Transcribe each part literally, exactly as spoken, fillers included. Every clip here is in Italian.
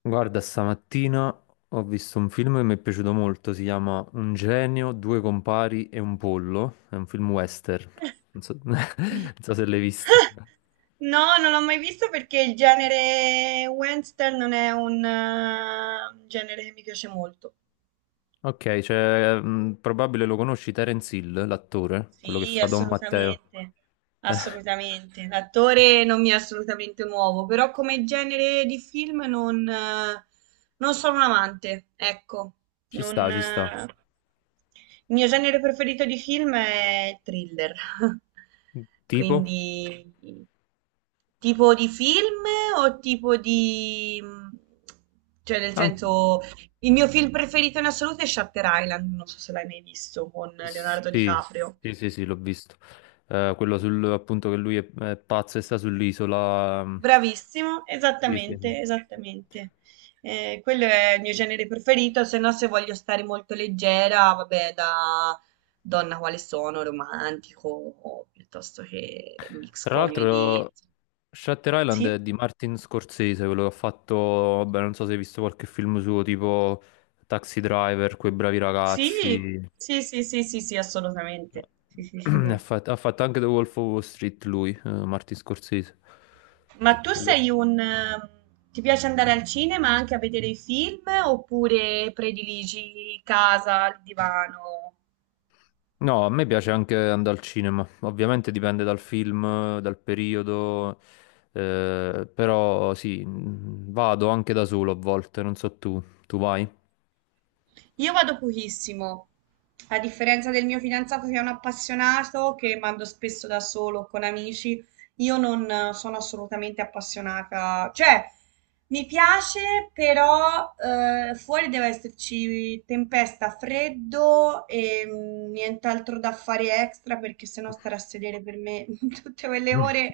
Guarda, stamattina ho visto un film che mi è piaciuto molto, si chiama Un genio, due compari e un pollo, è un film western, non so, non so se l'hai visto. No, non l'ho mai visto perché il genere western non è un eh, genere che mi piace molto. Ok, cioè, mh, probabile lo conosci Terence Hill, l'attore, quello che Sì, fa Don Matteo. assolutamente, Eh, assolutamente. L'attore non mi è assolutamente nuovo, però come genere di film non, eh, Non sono un amante, ecco. Ci sta, Non, ci sta. eh, Il mio genere preferito di film è il thriller. Tipo? Quindi, tipo di film o tipo di... Cioè, nel An- senso, il mio film preferito in assoluto è Shutter Island, non so se l'hai mai visto, con Leonardo sì, DiCaprio. sì, sì, sì, l'ho visto. Eh, quello sul, appunto che lui è, è pazzo e sta sull'isola. mh, Bravissimo, Sì, sì. esattamente, esattamente. Eh, quello è il mio genere preferito, se no se voglio stare molto leggera, vabbè, da donna quale sono, romantico, o piuttosto che mix Tra comedy. l'altro, Shutter Island è Sì, di Martin Scorsese, quello che ha fatto, vabbè, non so se hai visto qualche film suo, tipo Taxi Driver, Quei bravi sì, ragazzi. sì, sì, sì, sì, sì, No. assolutamente. Sì, sì, sì, Ne Ha sì. fatto, ha fatto anche The Wolf of Wall Street lui, eh, Martin Scorsese. Ma tu Quello- sei un... ehm, ti piace andare al cinema anche a vedere i film oppure prediligi casa, il divano? No, a me piace anche andare al cinema. Ovviamente dipende dal film, dal periodo, eh, però sì, mh, vado anche da solo a volte, non so tu, tu vai? Io vado pochissimo, a differenza del mio fidanzato che è un appassionato, che mando spesso da solo o con amici, io non eh, sono assolutamente appassionata. Cioè, mi piace, però eh, fuori deve esserci tempesta, freddo e mm, nient'altro da fare extra, perché sennò stare a sedere per me tutte quelle ore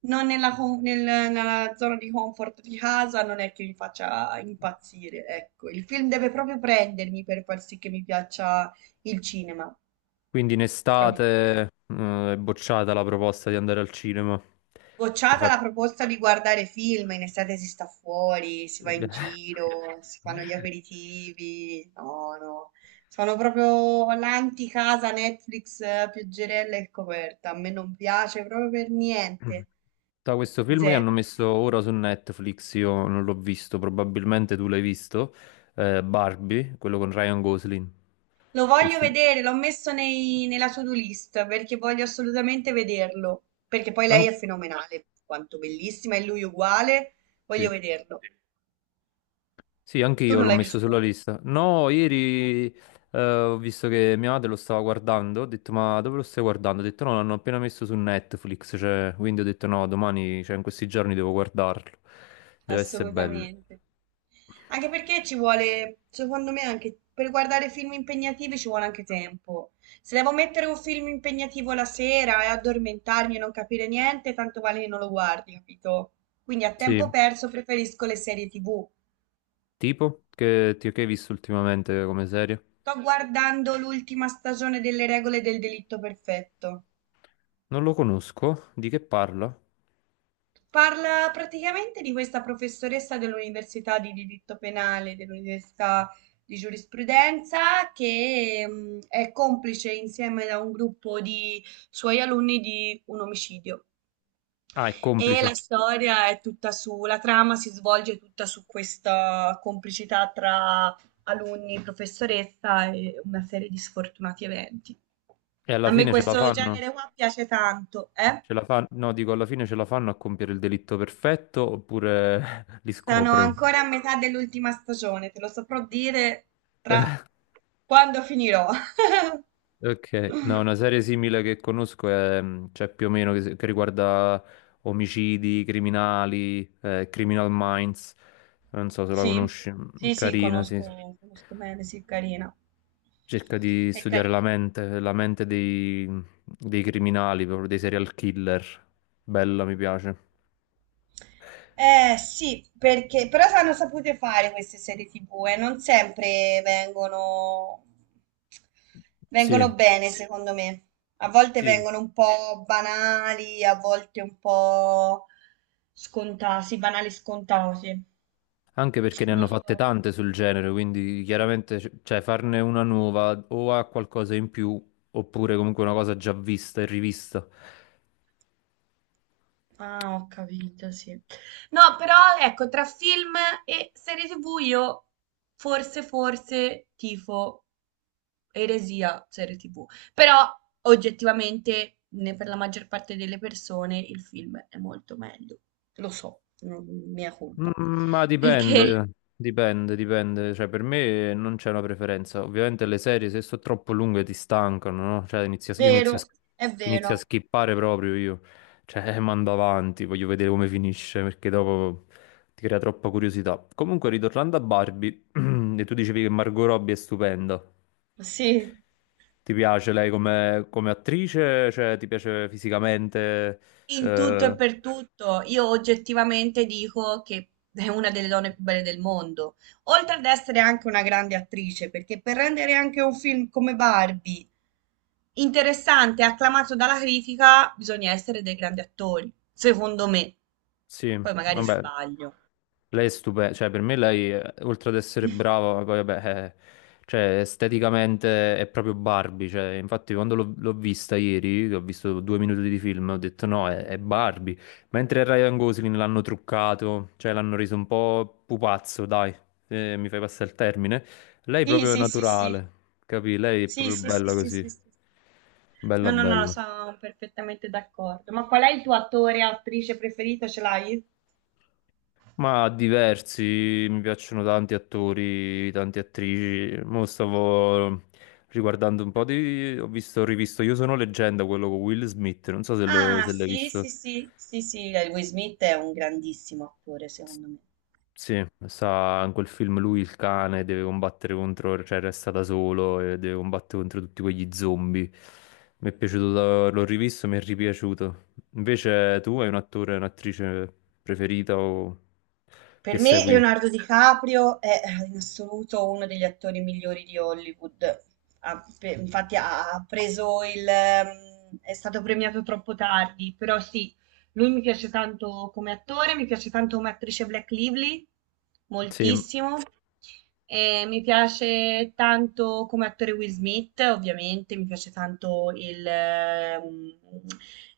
non nella, com- nel- nella zona di comfort di casa non è che mi faccia impazzire, ecco. Il film deve proprio prendermi per far sì che mi piaccia il cinema, Quindi in capito? estate, eh, è bocciata la proposta di andare al cinema. Che Bocciata fa... la proposta di guardare film, in estate si sta fuori, si va in giro, si fanno gli aperitivi, no, no. Sono proprio l'anti-casa Netflix, eh, pioggerella e coperta, a me non piace proprio per niente, Da questo film che hanno zero. messo ora su Netflix, io non l'ho visto, probabilmente tu l'hai visto, eh, Barbie, quello con Ryan Gosling. Lo Quel voglio film. vedere, l'ho messo nei- nella to-do list perché voglio assolutamente vederlo. Perché poi lei An- è fenomenale, quanto bellissima, e lui uguale. Voglio sì. vederlo. Sì, anche Tu io non l'ho l'hai messo sulla visto? lista. No, ieri eh, ho visto che mia madre lo stava guardando, ho detto ma dove lo stai guardando? Ho detto no, l'hanno appena messo su Netflix, cioè, quindi ho detto no, domani, cioè in questi giorni devo guardarlo. Deve essere bello. Assolutamente. Anche perché ci vuole, secondo me, anche per guardare film impegnativi ci vuole anche tempo. Se devo mettere un film impegnativo la sera e addormentarmi e non capire niente, tanto vale che non lo guardi, capito? Quindi a tempo Sì, perso preferisco le serie ti vu. tipo che, ti- che hai visto ultimamente come serie? Sto guardando l'ultima stagione delle regole del delitto perfetto. Non lo conosco, di che parla? Parla praticamente di questa professoressa dell'università di diritto penale, dell'università di giurisprudenza, che mm, è complice insieme a un gruppo di suoi alunni di un omicidio. Ah, è E la complice. storia è tutta su, la trama si svolge tutta su questa complicità tra alunni, professoressa e una serie di sfortunati eventi. E alla A me fine ce la questo fanno? genere qua piace tanto, eh? Ce la fanno? No, dico alla fine ce la fanno a compiere il delitto perfetto oppure li Sono scoprono? ancora a metà dell'ultima stagione, te lo saprò dire tra quando finirò. Ok, no, una serie simile che conosco è, mh, cioè più o meno che, che riguarda omicidi, criminali, eh, Criminal Minds, non so se la Sì, conosci, mm, sì, sì, carina, sì, conosco, sì. conosco bene, sì, è carina. Cerca di È studiare la carina. mente, la mente dei, dei criminali, proprio dei serial killer, bella, mi piace. Eh sì, perché però hanno sapute fare queste serie ti vu e non sempre vengono, Sì, vengono bene, sì, secondo me. A volte sì, vengono un po' banali, a volte un po' scontati, banali scontati. anche perché ne hanno Non so. fatte tante sul genere, quindi chiaramente c- cioè, farne una nuova o ha qualcosa in più oppure comunque una cosa già vista e rivista. Ah, ho capito, sì. No, però ecco, tra film e serie ti vu io forse, forse tifo eresia serie ti vu, però oggettivamente ne- per la maggior parte delle persone il film è molto meglio. Lo so, non- mia colpa. Mm, Ma Perché, dipende, dipende, dipende. Cioè, per me non c'è una preferenza. Ovviamente le serie, se sono troppo lunghe, ti stancano, no? Cioè, inizio, io inizio vero, a, è inizio a vero, skippare proprio io. Cioè, mando avanti, voglio vedere come finisce, perché dopo ti crea troppa curiosità. Comunque, ritornando a Barbie, e tu dicevi che Margot Robbie è stupenda. sì. Ti piace lei come, come attrice? Cioè, ti piace fisicamente? In tutto e Eh, per tutto, io oggettivamente dico che è una delle donne più belle del mondo, oltre ad essere anche una grande attrice, perché per rendere anche un film come Barbie interessante e acclamato dalla critica, bisogna essere dei grandi attori, secondo me. Sì, Poi magari sì, vabbè, sbaglio. lei è stupenda, cioè per me lei, eh, oltre ad essere brava, poi vabbè, eh, cioè esteticamente è proprio Barbie, cioè infatti quando l'ho l'ho vista ieri, che ho visto due minuti di film, ho detto no, è, è Barbie, mentre Ryan Gosling l'hanno truccato, cioè l'hanno reso un po' pupazzo, dai, se mi fai passare il termine, lei Sì, proprio è sì, sì, sì, naturale, capì? Lei è sì, proprio sì, sì, bella sì, così, sì, sì. No, bella no, no, bella. sono perfettamente d'accordo. Ma qual è il tuo attore e attrice preferito? Ce l'hai? Ma diversi, mi piacciono tanti attori, tante attrici. Mo stavo riguardando un po' di... Ho visto, ho rivisto Io sono leggenda, quello con Will Smith, non so se l- Ah, se l'hai sì, sì, visto. sì, sì, sì, eh, Will Smith è un grandissimo attore, S- secondo me. Sì, sa, in quel film lui il cane deve combattere contro, cioè resta da solo e deve combattere contro tutti quegli zombie. Mi è piaciuto, da- l'ho rivisto, mi è ripiaciuto. Invece tu hai un attore, un'attrice preferita o che Per me segui? Leonardo DiCaprio è eh, in assoluto uno degli attori migliori di Hollywood. Ha pe- infatti ha ha preso il... ehm, È stato premiato troppo tardi, però sì, lui mi piace tanto come attore, mi piace tanto come attrice Black Lively, Sì. moltissimo. E mi piace tanto come attore Will Smith, ovviamente, mi piace tanto il, eh, um,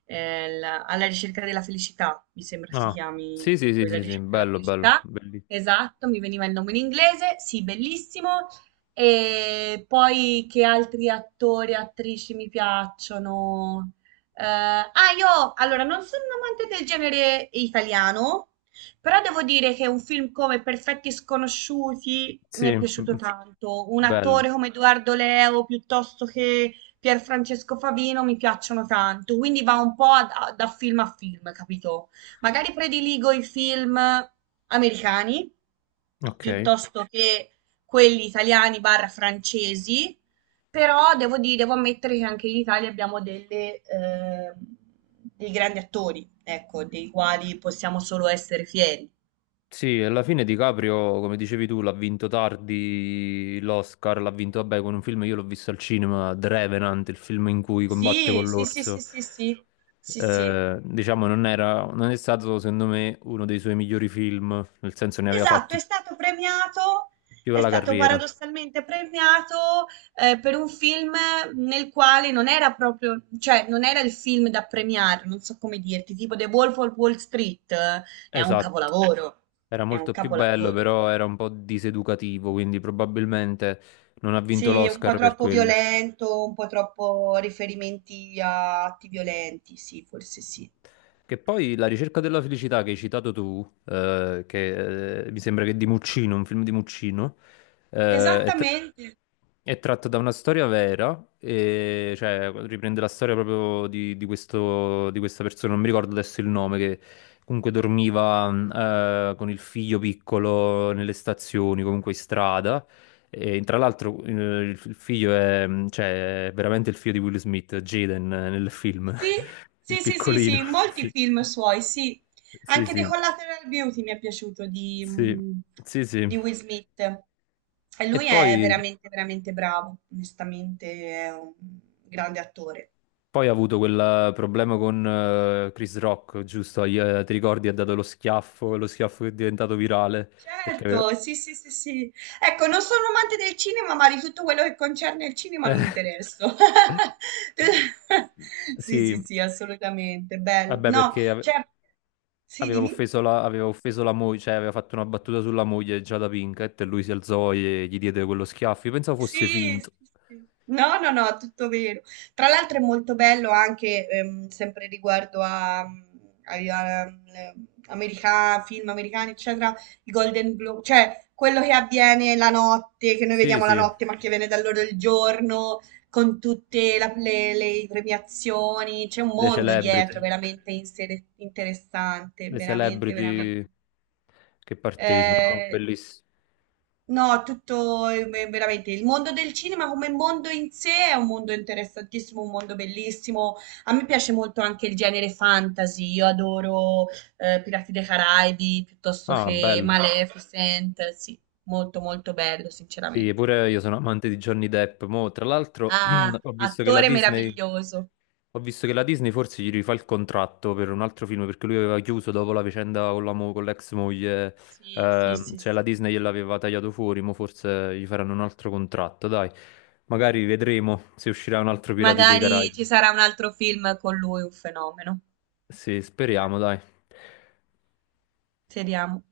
eh, la- Alla ricerca della felicità, mi sembra si Ah, chiami, sì, sì, sì, La sì, sì, ricerca della bello, bello, felicità. bellissimo. Esatto, mi veniva il nome in inglese, sì, bellissimo. E poi che altri attori e attrici mi piacciono? Eh, ah, io allora non sono un amante del genere italiano, però devo dire che un film come Perfetti Sconosciuti mi Sì, è piaciuto tanto. Un bello. attore come Edoardo Leo piuttosto che Pierfrancesco Favino mi piacciono tanto. Quindi va un po' a- da film a film, capito? Magari prediligo i film americani Ok. piuttosto che quelli italiani barra francesi, però devo dire, devo ammettere che anche in Italia abbiamo delle, eh, dei grandi attori, ecco, dei quali possiamo solo essere fieri. Sì, alla fine DiCaprio, come dicevi tu, l'ha vinto tardi l'Oscar, l'ha vinto, vabbè, con un film, io l'ho visto al cinema, The Revenant, il film in cui combatte Sì, con sì, sì, sì, l'orso. sì, sì, sì, sì. Eh, diciamo, non era, non è stato, secondo me, uno dei suoi migliori film, nel senso ne aveva Esatto, è fatti stato premiato, più è alla stato carriera. paradossalmente premiato eh, per un film nel quale non era proprio, cioè non era il film da premiare, non so come dirti, tipo The Wolf of Wall Street, eh, è un Esatto, capolavoro, era è un molto più bello, capolavoro. però era un po' diseducativo, quindi probabilmente non ha vinto Sì, un po' l'Oscar per troppo quello. violento, un po' troppo riferimenti a atti violenti, sì, forse sì. Che poi La ricerca della felicità che hai citato tu, eh, che eh, mi sembra che è di Muccino, un film di Muccino, eh, è, tra- Esattamente. è tratto da una storia vera, e, cioè riprende la storia proprio di, di questo- di questa persona, non mi ricordo adesso il nome, che comunque dormiva mh, eh, con il figlio piccolo nelle stazioni, comunque in strada. E tra l'altro eh, il il figlio è, cioè, è veramente il figlio di Will Smith, Jaden, eh, nel film, Sì, il sì, sì, sì, sì, piccolino. in molti film suoi, sì. Sì, Anche The sì, Collateral Beauty mi è piaciuto di, sì, mm, sì, sì. Sì. di Will Smith. E E lui poi, è veramente, veramente bravo, onestamente è un grande attore. poi ha avuto quel problema con eh, Chris Rock, giusto? Gli, eh, ti ricordi, ha dato lo schiaffo, lo schiaffo che è diventato virale, perché aveva... Certo, sì, sì, sì, sì. Ecco, non sono amante del cinema, ma di tutto quello che concerne il cinema mi Eh. interesso. Sì, Sì, sì, sì, assolutamente. Bello. vabbè, No, perché ave- cioè, sì, aveva dimmi. offeso la, aveva offeso la moglie, cioè aveva fatto una battuta sulla moglie già da Pinkett e lui si alzò e gli diede quello schiaffo. Io pensavo fosse Sì, finto. sì, sì. No, no, no, tutto vero. Tra l'altro è molto bello anche, ehm, sempre riguardo a, ai- a- ehm, america- film americani, eccetera, i Golden Globe, cioè quello che avviene la notte, che noi Sì, vediamo la sì, notte, ma che viene da loro il giorno, con tutte la- le, le premiazioni, c'è un le mondo celebrity, dietro veramente inser- interessante, le veramente, veramente. celebrity che partecipano, no, Eh, bellissimo. No, tutto eh, veramente il mondo del cinema come mondo in sé è un mondo interessantissimo, un mondo bellissimo. A me piace molto anche il genere fantasy. Io adoro eh, Pirati dei Caraibi piuttosto Ah, che bello. Maleficent. Sì, molto molto bello, Sì, sinceramente. pure io sono amante di Johnny Depp. Mo, tra l'altro, Ah, ho visto che la attore Disney meraviglioso. Ho visto che la Disney forse gli rifà il contratto per un altro film perché lui aveva chiuso dopo la vicenda con la mo- con l'ex moglie, Sì, sì, eh, sì, cioè la sì. Disney gliel'aveva tagliato fuori, ma forse gli faranno un altro contratto, dai. Magari vedremo se uscirà un altro Pirati dei Magari ci Caraibi. sarà un altro film con lui, un fenomeno. Sì, speriamo, dai. Speriamo.